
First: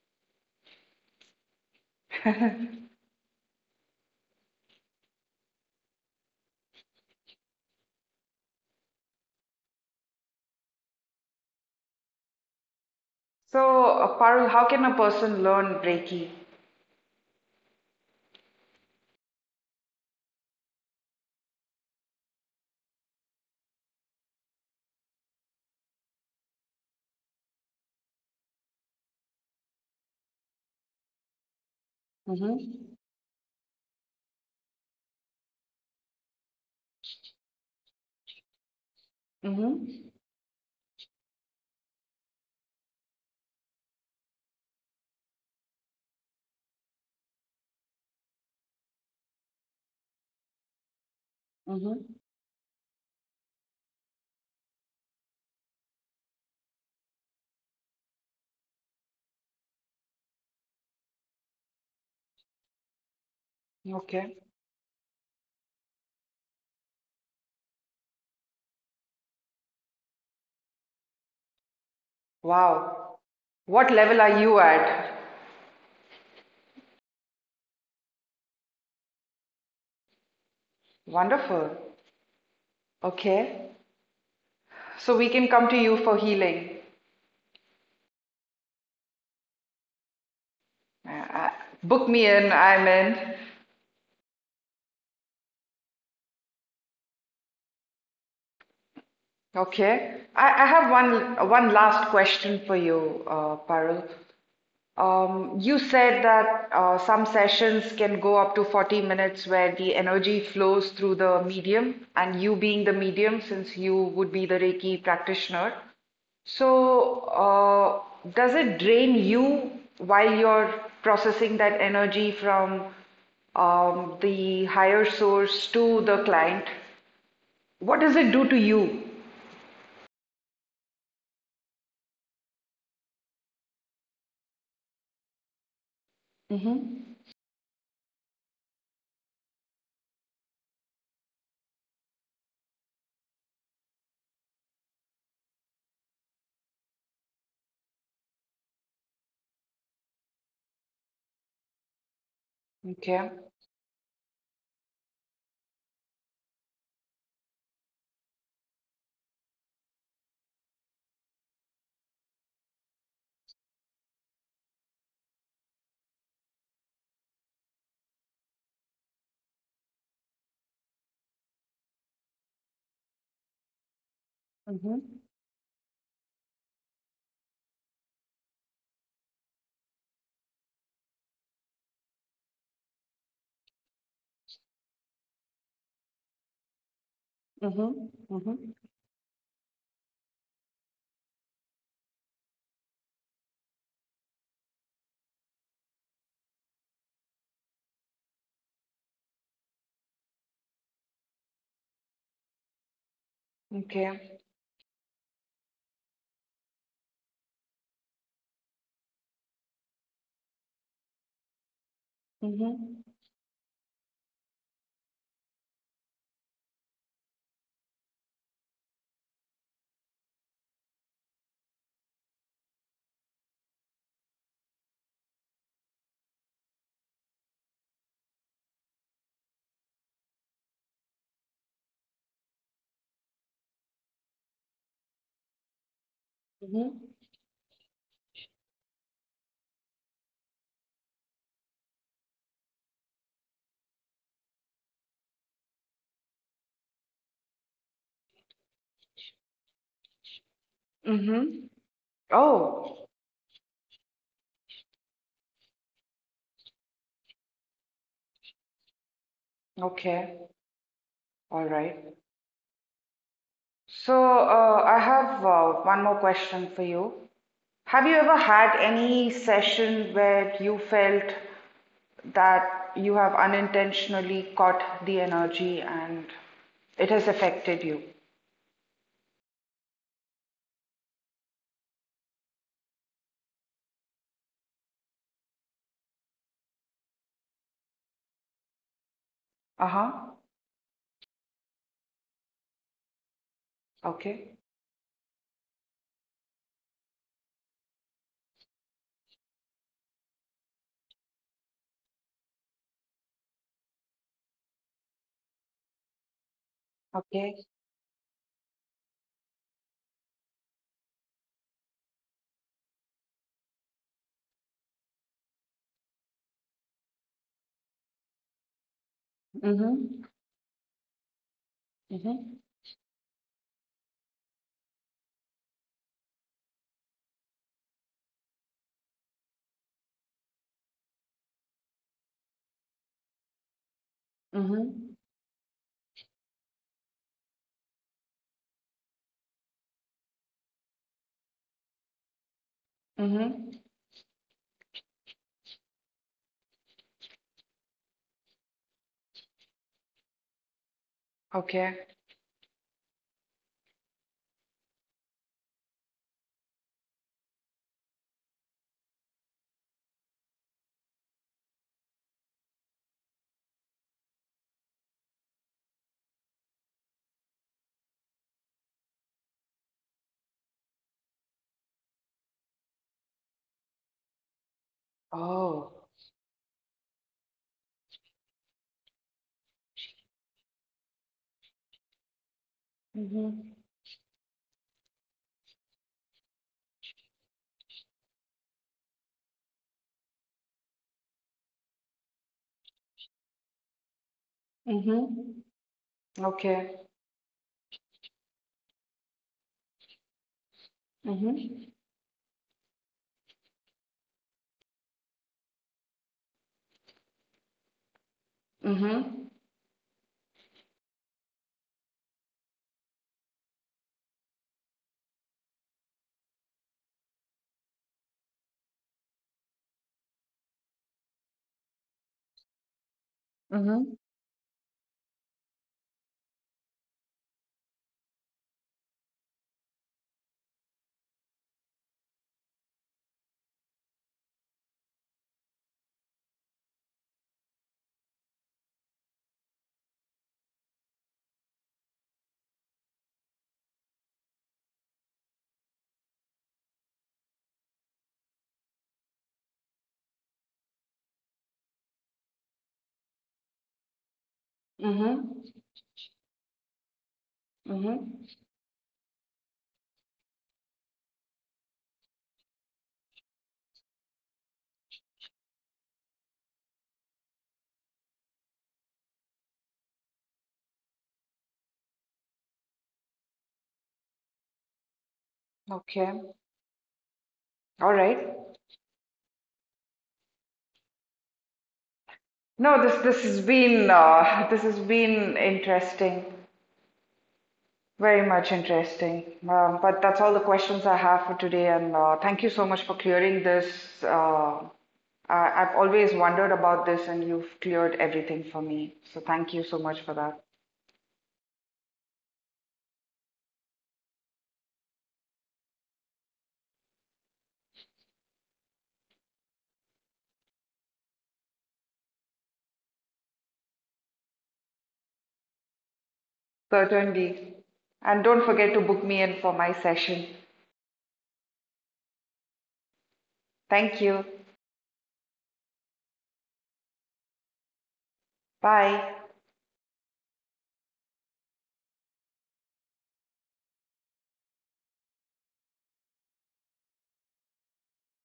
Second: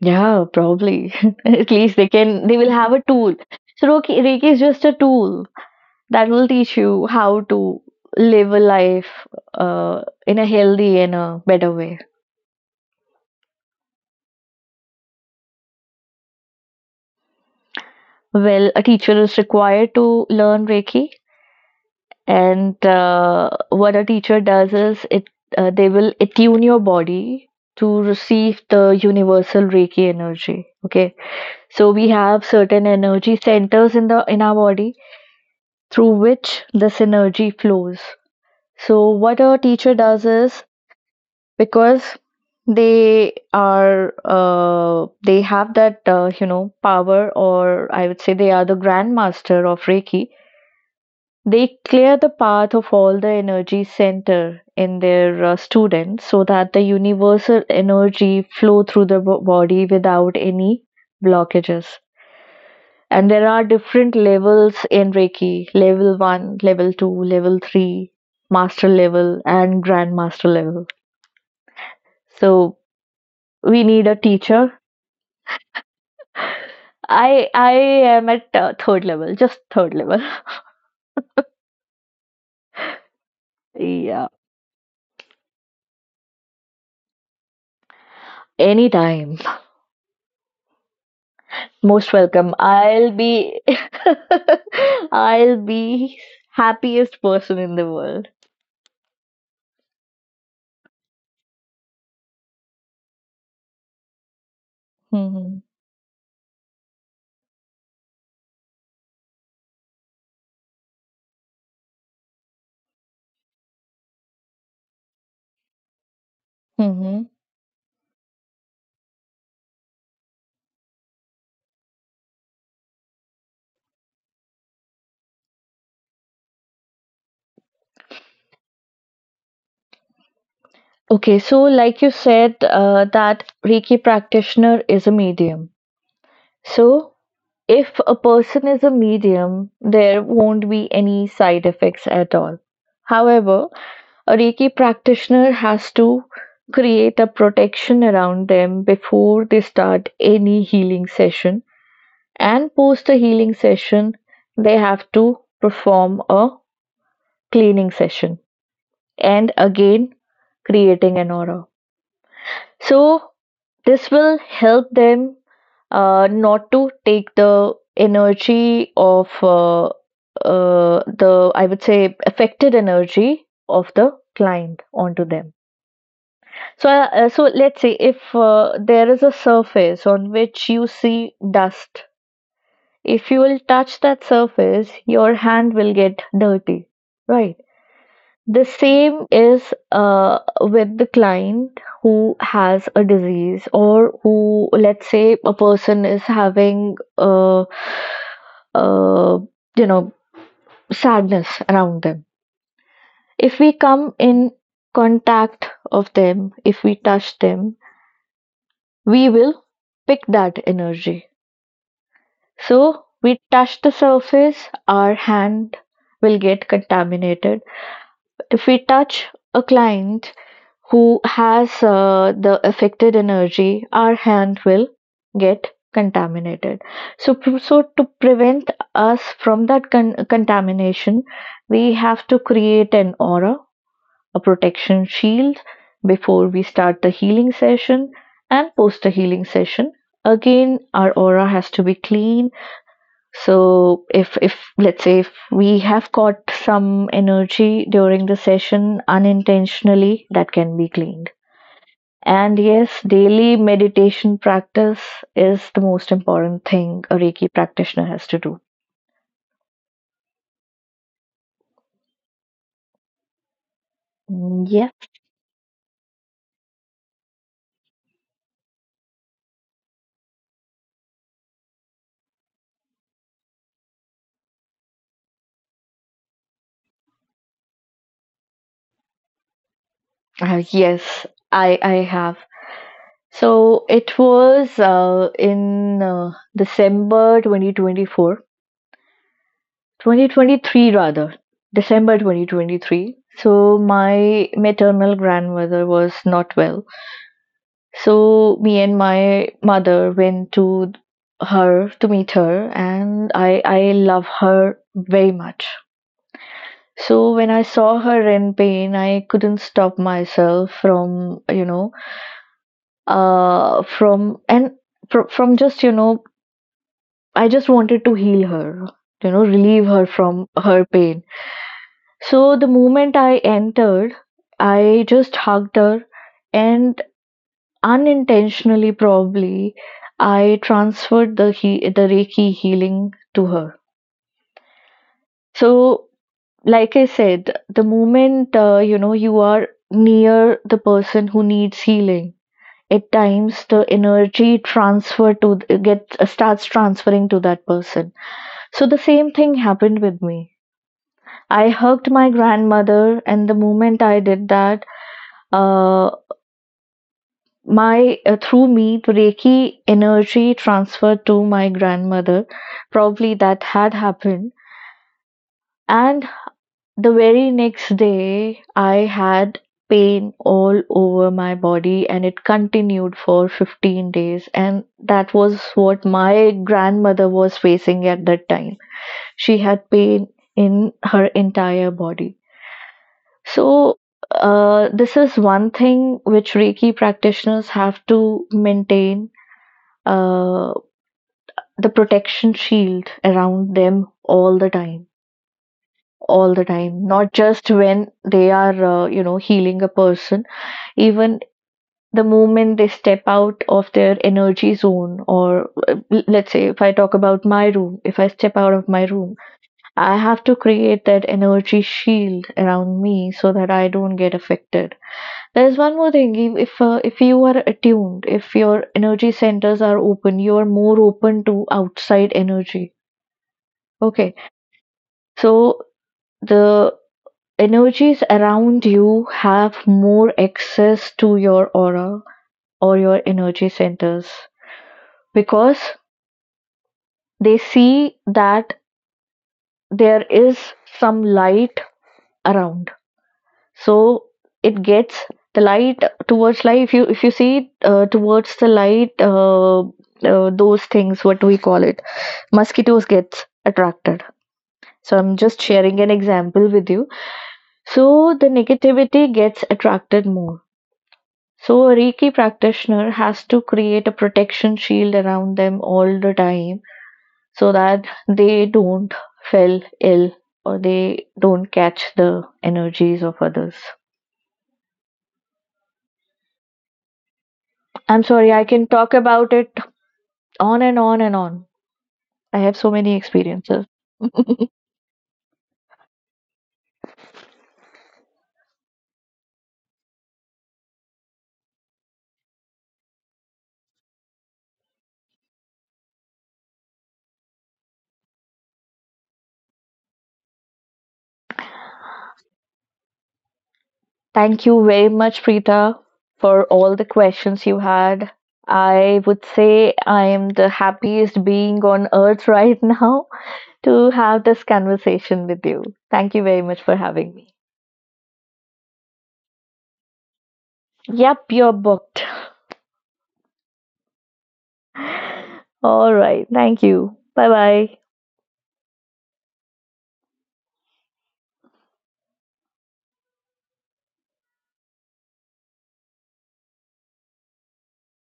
Speaker 1: Yeah, probably. At least they can, they will have a tool. So Reiki, Reiki is just a tool that will teach you how to live a life uh, in a healthy and a better way.
Speaker 2: So, Parul, how can a person learn Reiki?
Speaker 1: Well, a teacher is required to learn Reiki, and what a teacher does is it they will attune your body to receive the universal Reiki energy. Okay, so we have
Speaker 2: hmm
Speaker 1: certain energy centers in the in our body through which this energy flows. So what
Speaker 2: hmm
Speaker 1: a teacher does is, because they are they have that you know, power, or I would say they are the grandmaster of Reiki.
Speaker 2: hmm
Speaker 1: They clear the path of all the energy center in their students, so that the universal energy flow through the body without any blockages. And there are different
Speaker 2: Okay.
Speaker 1: levels in Reiki: level one, level two, level three, master level, and grandmaster level. So
Speaker 2: Wow.
Speaker 1: we
Speaker 2: What
Speaker 1: need
Speaker 2: level
Speaker 1: a
Speaker 2: are you
Speaker 1: teacher.
Speaker 2: at?
Speaker 1: I am at third level, just third level.
Speaker 2: Wonderful. Okay.
Speaker 1: Yeah,
Speaker 2: So we can come to you for healing.
Speaker 1: anytime.
Speaker 2: Uh, uh, Book
Speaker 1: Most
Speaker 2: me in,
Speaker 1: welcome.
Speaker 2: I'm
Speaker 1: I'll
Speaker 2: in.
Speaker 1: be I'll be happiest person in the world.
Speaker 2: Okay. I have one last question for you, Parul.
Speaker 1: Hmm.
Speaker 2: You said that some sessions can go up to 40 minutes where the energy flows through the medium, and you being the medium, since you would be the Reiki practitioner. So,
Speaker 1: Mm-hmm.
Speaker 2: does it drain you while you're processing that energy from the higher source to the client? What does it do to you?
Speaker 1: Okay, so like you said, that Reiki practitioner is a medium. So
Speaker 2: Mm-hmm.
Speaker 1: if a person is a medium, there won't be any side effects at all. However, a Reiki practitioner has to create a protection around them before they start any healing session, and post a
Speaker 2: Okay.
Speaker 1: healing session, they have to perform a cleaning session and again creating an aura. So this will help them not to take the energy of the, I would say, affected energy of the client
Speaker 2: Mm-hmm.
Speaker 1: onto them. So, so let's say if there is a surface on which you see dust, if you will touch that surface, your hand will get dirty, right?
Speaker 2: Mm-hmm. Mm-hmm.
Speaker 1: The same is with the client who has a disease, or who, let's say, a person is having, uh, you know, sadness around them. If we come
Speaker 2: Okay.
Speaker 1: in contact of them, if we touch them, we will pick that energy.
Speaker 2: Mm-hmm.
Speaker 1: So we touch the surface, our hand will get contaminated. If we touch a client who has the affected energy, our hand will get contaminated. So, so to prevent us from that contamination, we have to create an aura, a protection shield, before we
Speaker 2: Mm-hmm.
Speaker 1: start the healing session, and post the healing session, again our aura has to be clean. So if let's say if we have caught some energy during the session unintentionally, that can be cleaned.
Speaker 2: Mm-hmm.
Speaker 1: And yes,
Speaker 2: Oh,
Speaker 1: daily meditation practice is the most important thing a Reiki practitioner has to do.
Speaker 2: okay. All right. So,
Speaker 1: Yes.
Speaker 2: I have one more question for you. Have you ever had any session where you felt that you have unintentionally caught the energy and it has affected you?
Speaker 1: Yes, i I have. So it was in December 2024,
Speaker 2: Uh-huh.
Speaker 1: 2023 rather, December 2023. So my
Speaker 2: Okay.
Speaker 1: maternal grandmother was not well. So me and my mother went to her, to meet her, and I love her very much. So when
Speaker 2: Okay.
Speaker 1: I saw her in pain, I couldn't stop myself from, you know, uh from and from just, you know, I just wanted to heal her, you know, relieve her
Speaker 2: Mm-hmm.
Speaker 1: from her pain. So
Speaker 2: Mm-hmm.
Speaker 1: the moment I entered, I just hugged her, and unintentionally, probably, I transferred the the Reiki healing to her.
Speaker 2: Mhm.
Speaker 1: So like I said, the moment you know, you are near the person who needs healing, at times
Speaker 2: Mhm.
Speaker 1: the energy transfer to get starts transferring to that person. So the same thing happened with me. I
Speaker 2: Okay.
Speaker 1: hugged my grandmother, and the moment I did that, uh, my through me the Reiki energy transferred to my grandmother. Probably that had happened, and the very next day I had pain all over my body, and it continued for 15 days, and that was
Speaker 2: Oh.
Speaker 1: what my grandmother was facing at that time. She had pain in her entire body.
Speaker 2: Mhm.
Speaker 1: So, this is one thing which Reiki practitioners have to maintain, uh, the protection shield around them all the time.
Speaker 2: Mhm.
Speaker 1: All the
Speaker 2: Okay.
Speaker 1: time, not just when they are, you know, healing a person, even
Speaker 2: Mhm.
Speaker 1: the moment they step out of their energy zone, or let's say if I talk about my room, if I step out of my room,
Speaker 2: Mhm.
Speaker 1: I have to create that energy shield around me so that I don't get affected. There's one more thing. If if you are attuned, if your energy centers are open, you are more open to outside energy.
Speaker 2: Mhm.
Speaker 1: Okay, so the energies around you have more access to your aura or your energy centers, because they see that there is some light around, so it gets the light. Towards light, if you see, towards the light, those things, what do we call it, mosquitoes gets attracted. So I'm just
Speaker 2: Mhm.
Speaker 1: sharing an example with you. So
Speaker 2: Mhm.
Speaker 1: the negativity gets attracted more. So a Reiki practitioner has to create a protection shield around them all the time, so that they don't fell ill, or they don't catch the energies of others.
Speaker 2: Okay. All
Speaker 1: I'm
Speaker 2: right.
Speaker 1: sorry, I can talk about it on and on and on. I have so
Speaker 2: No,
Speaker 1: many
Speaker 2: this has
Speaker 1: experiences.
Speaker 2: been this has been interesting, very much interesting. But that's all the questions I have for today, and thank you so much for clearing this. Uh, I've always wondered about this, and you've cleared everything for me. So thank you so much for that.
Speaker 1: Thank you very much, Preeta, for all the questions you had. I would say I am the happiest being on earth right now to have this conversation with you. Thank you very much for having me.
Speaker 2: Certainly. And don't forget to book me in for my session.
Speaker 1: Yep, you're booked.
Speaker 2: Thank you.
Speaker 1: All right. Thank you. Bye bye.
Speaker 2: Bye.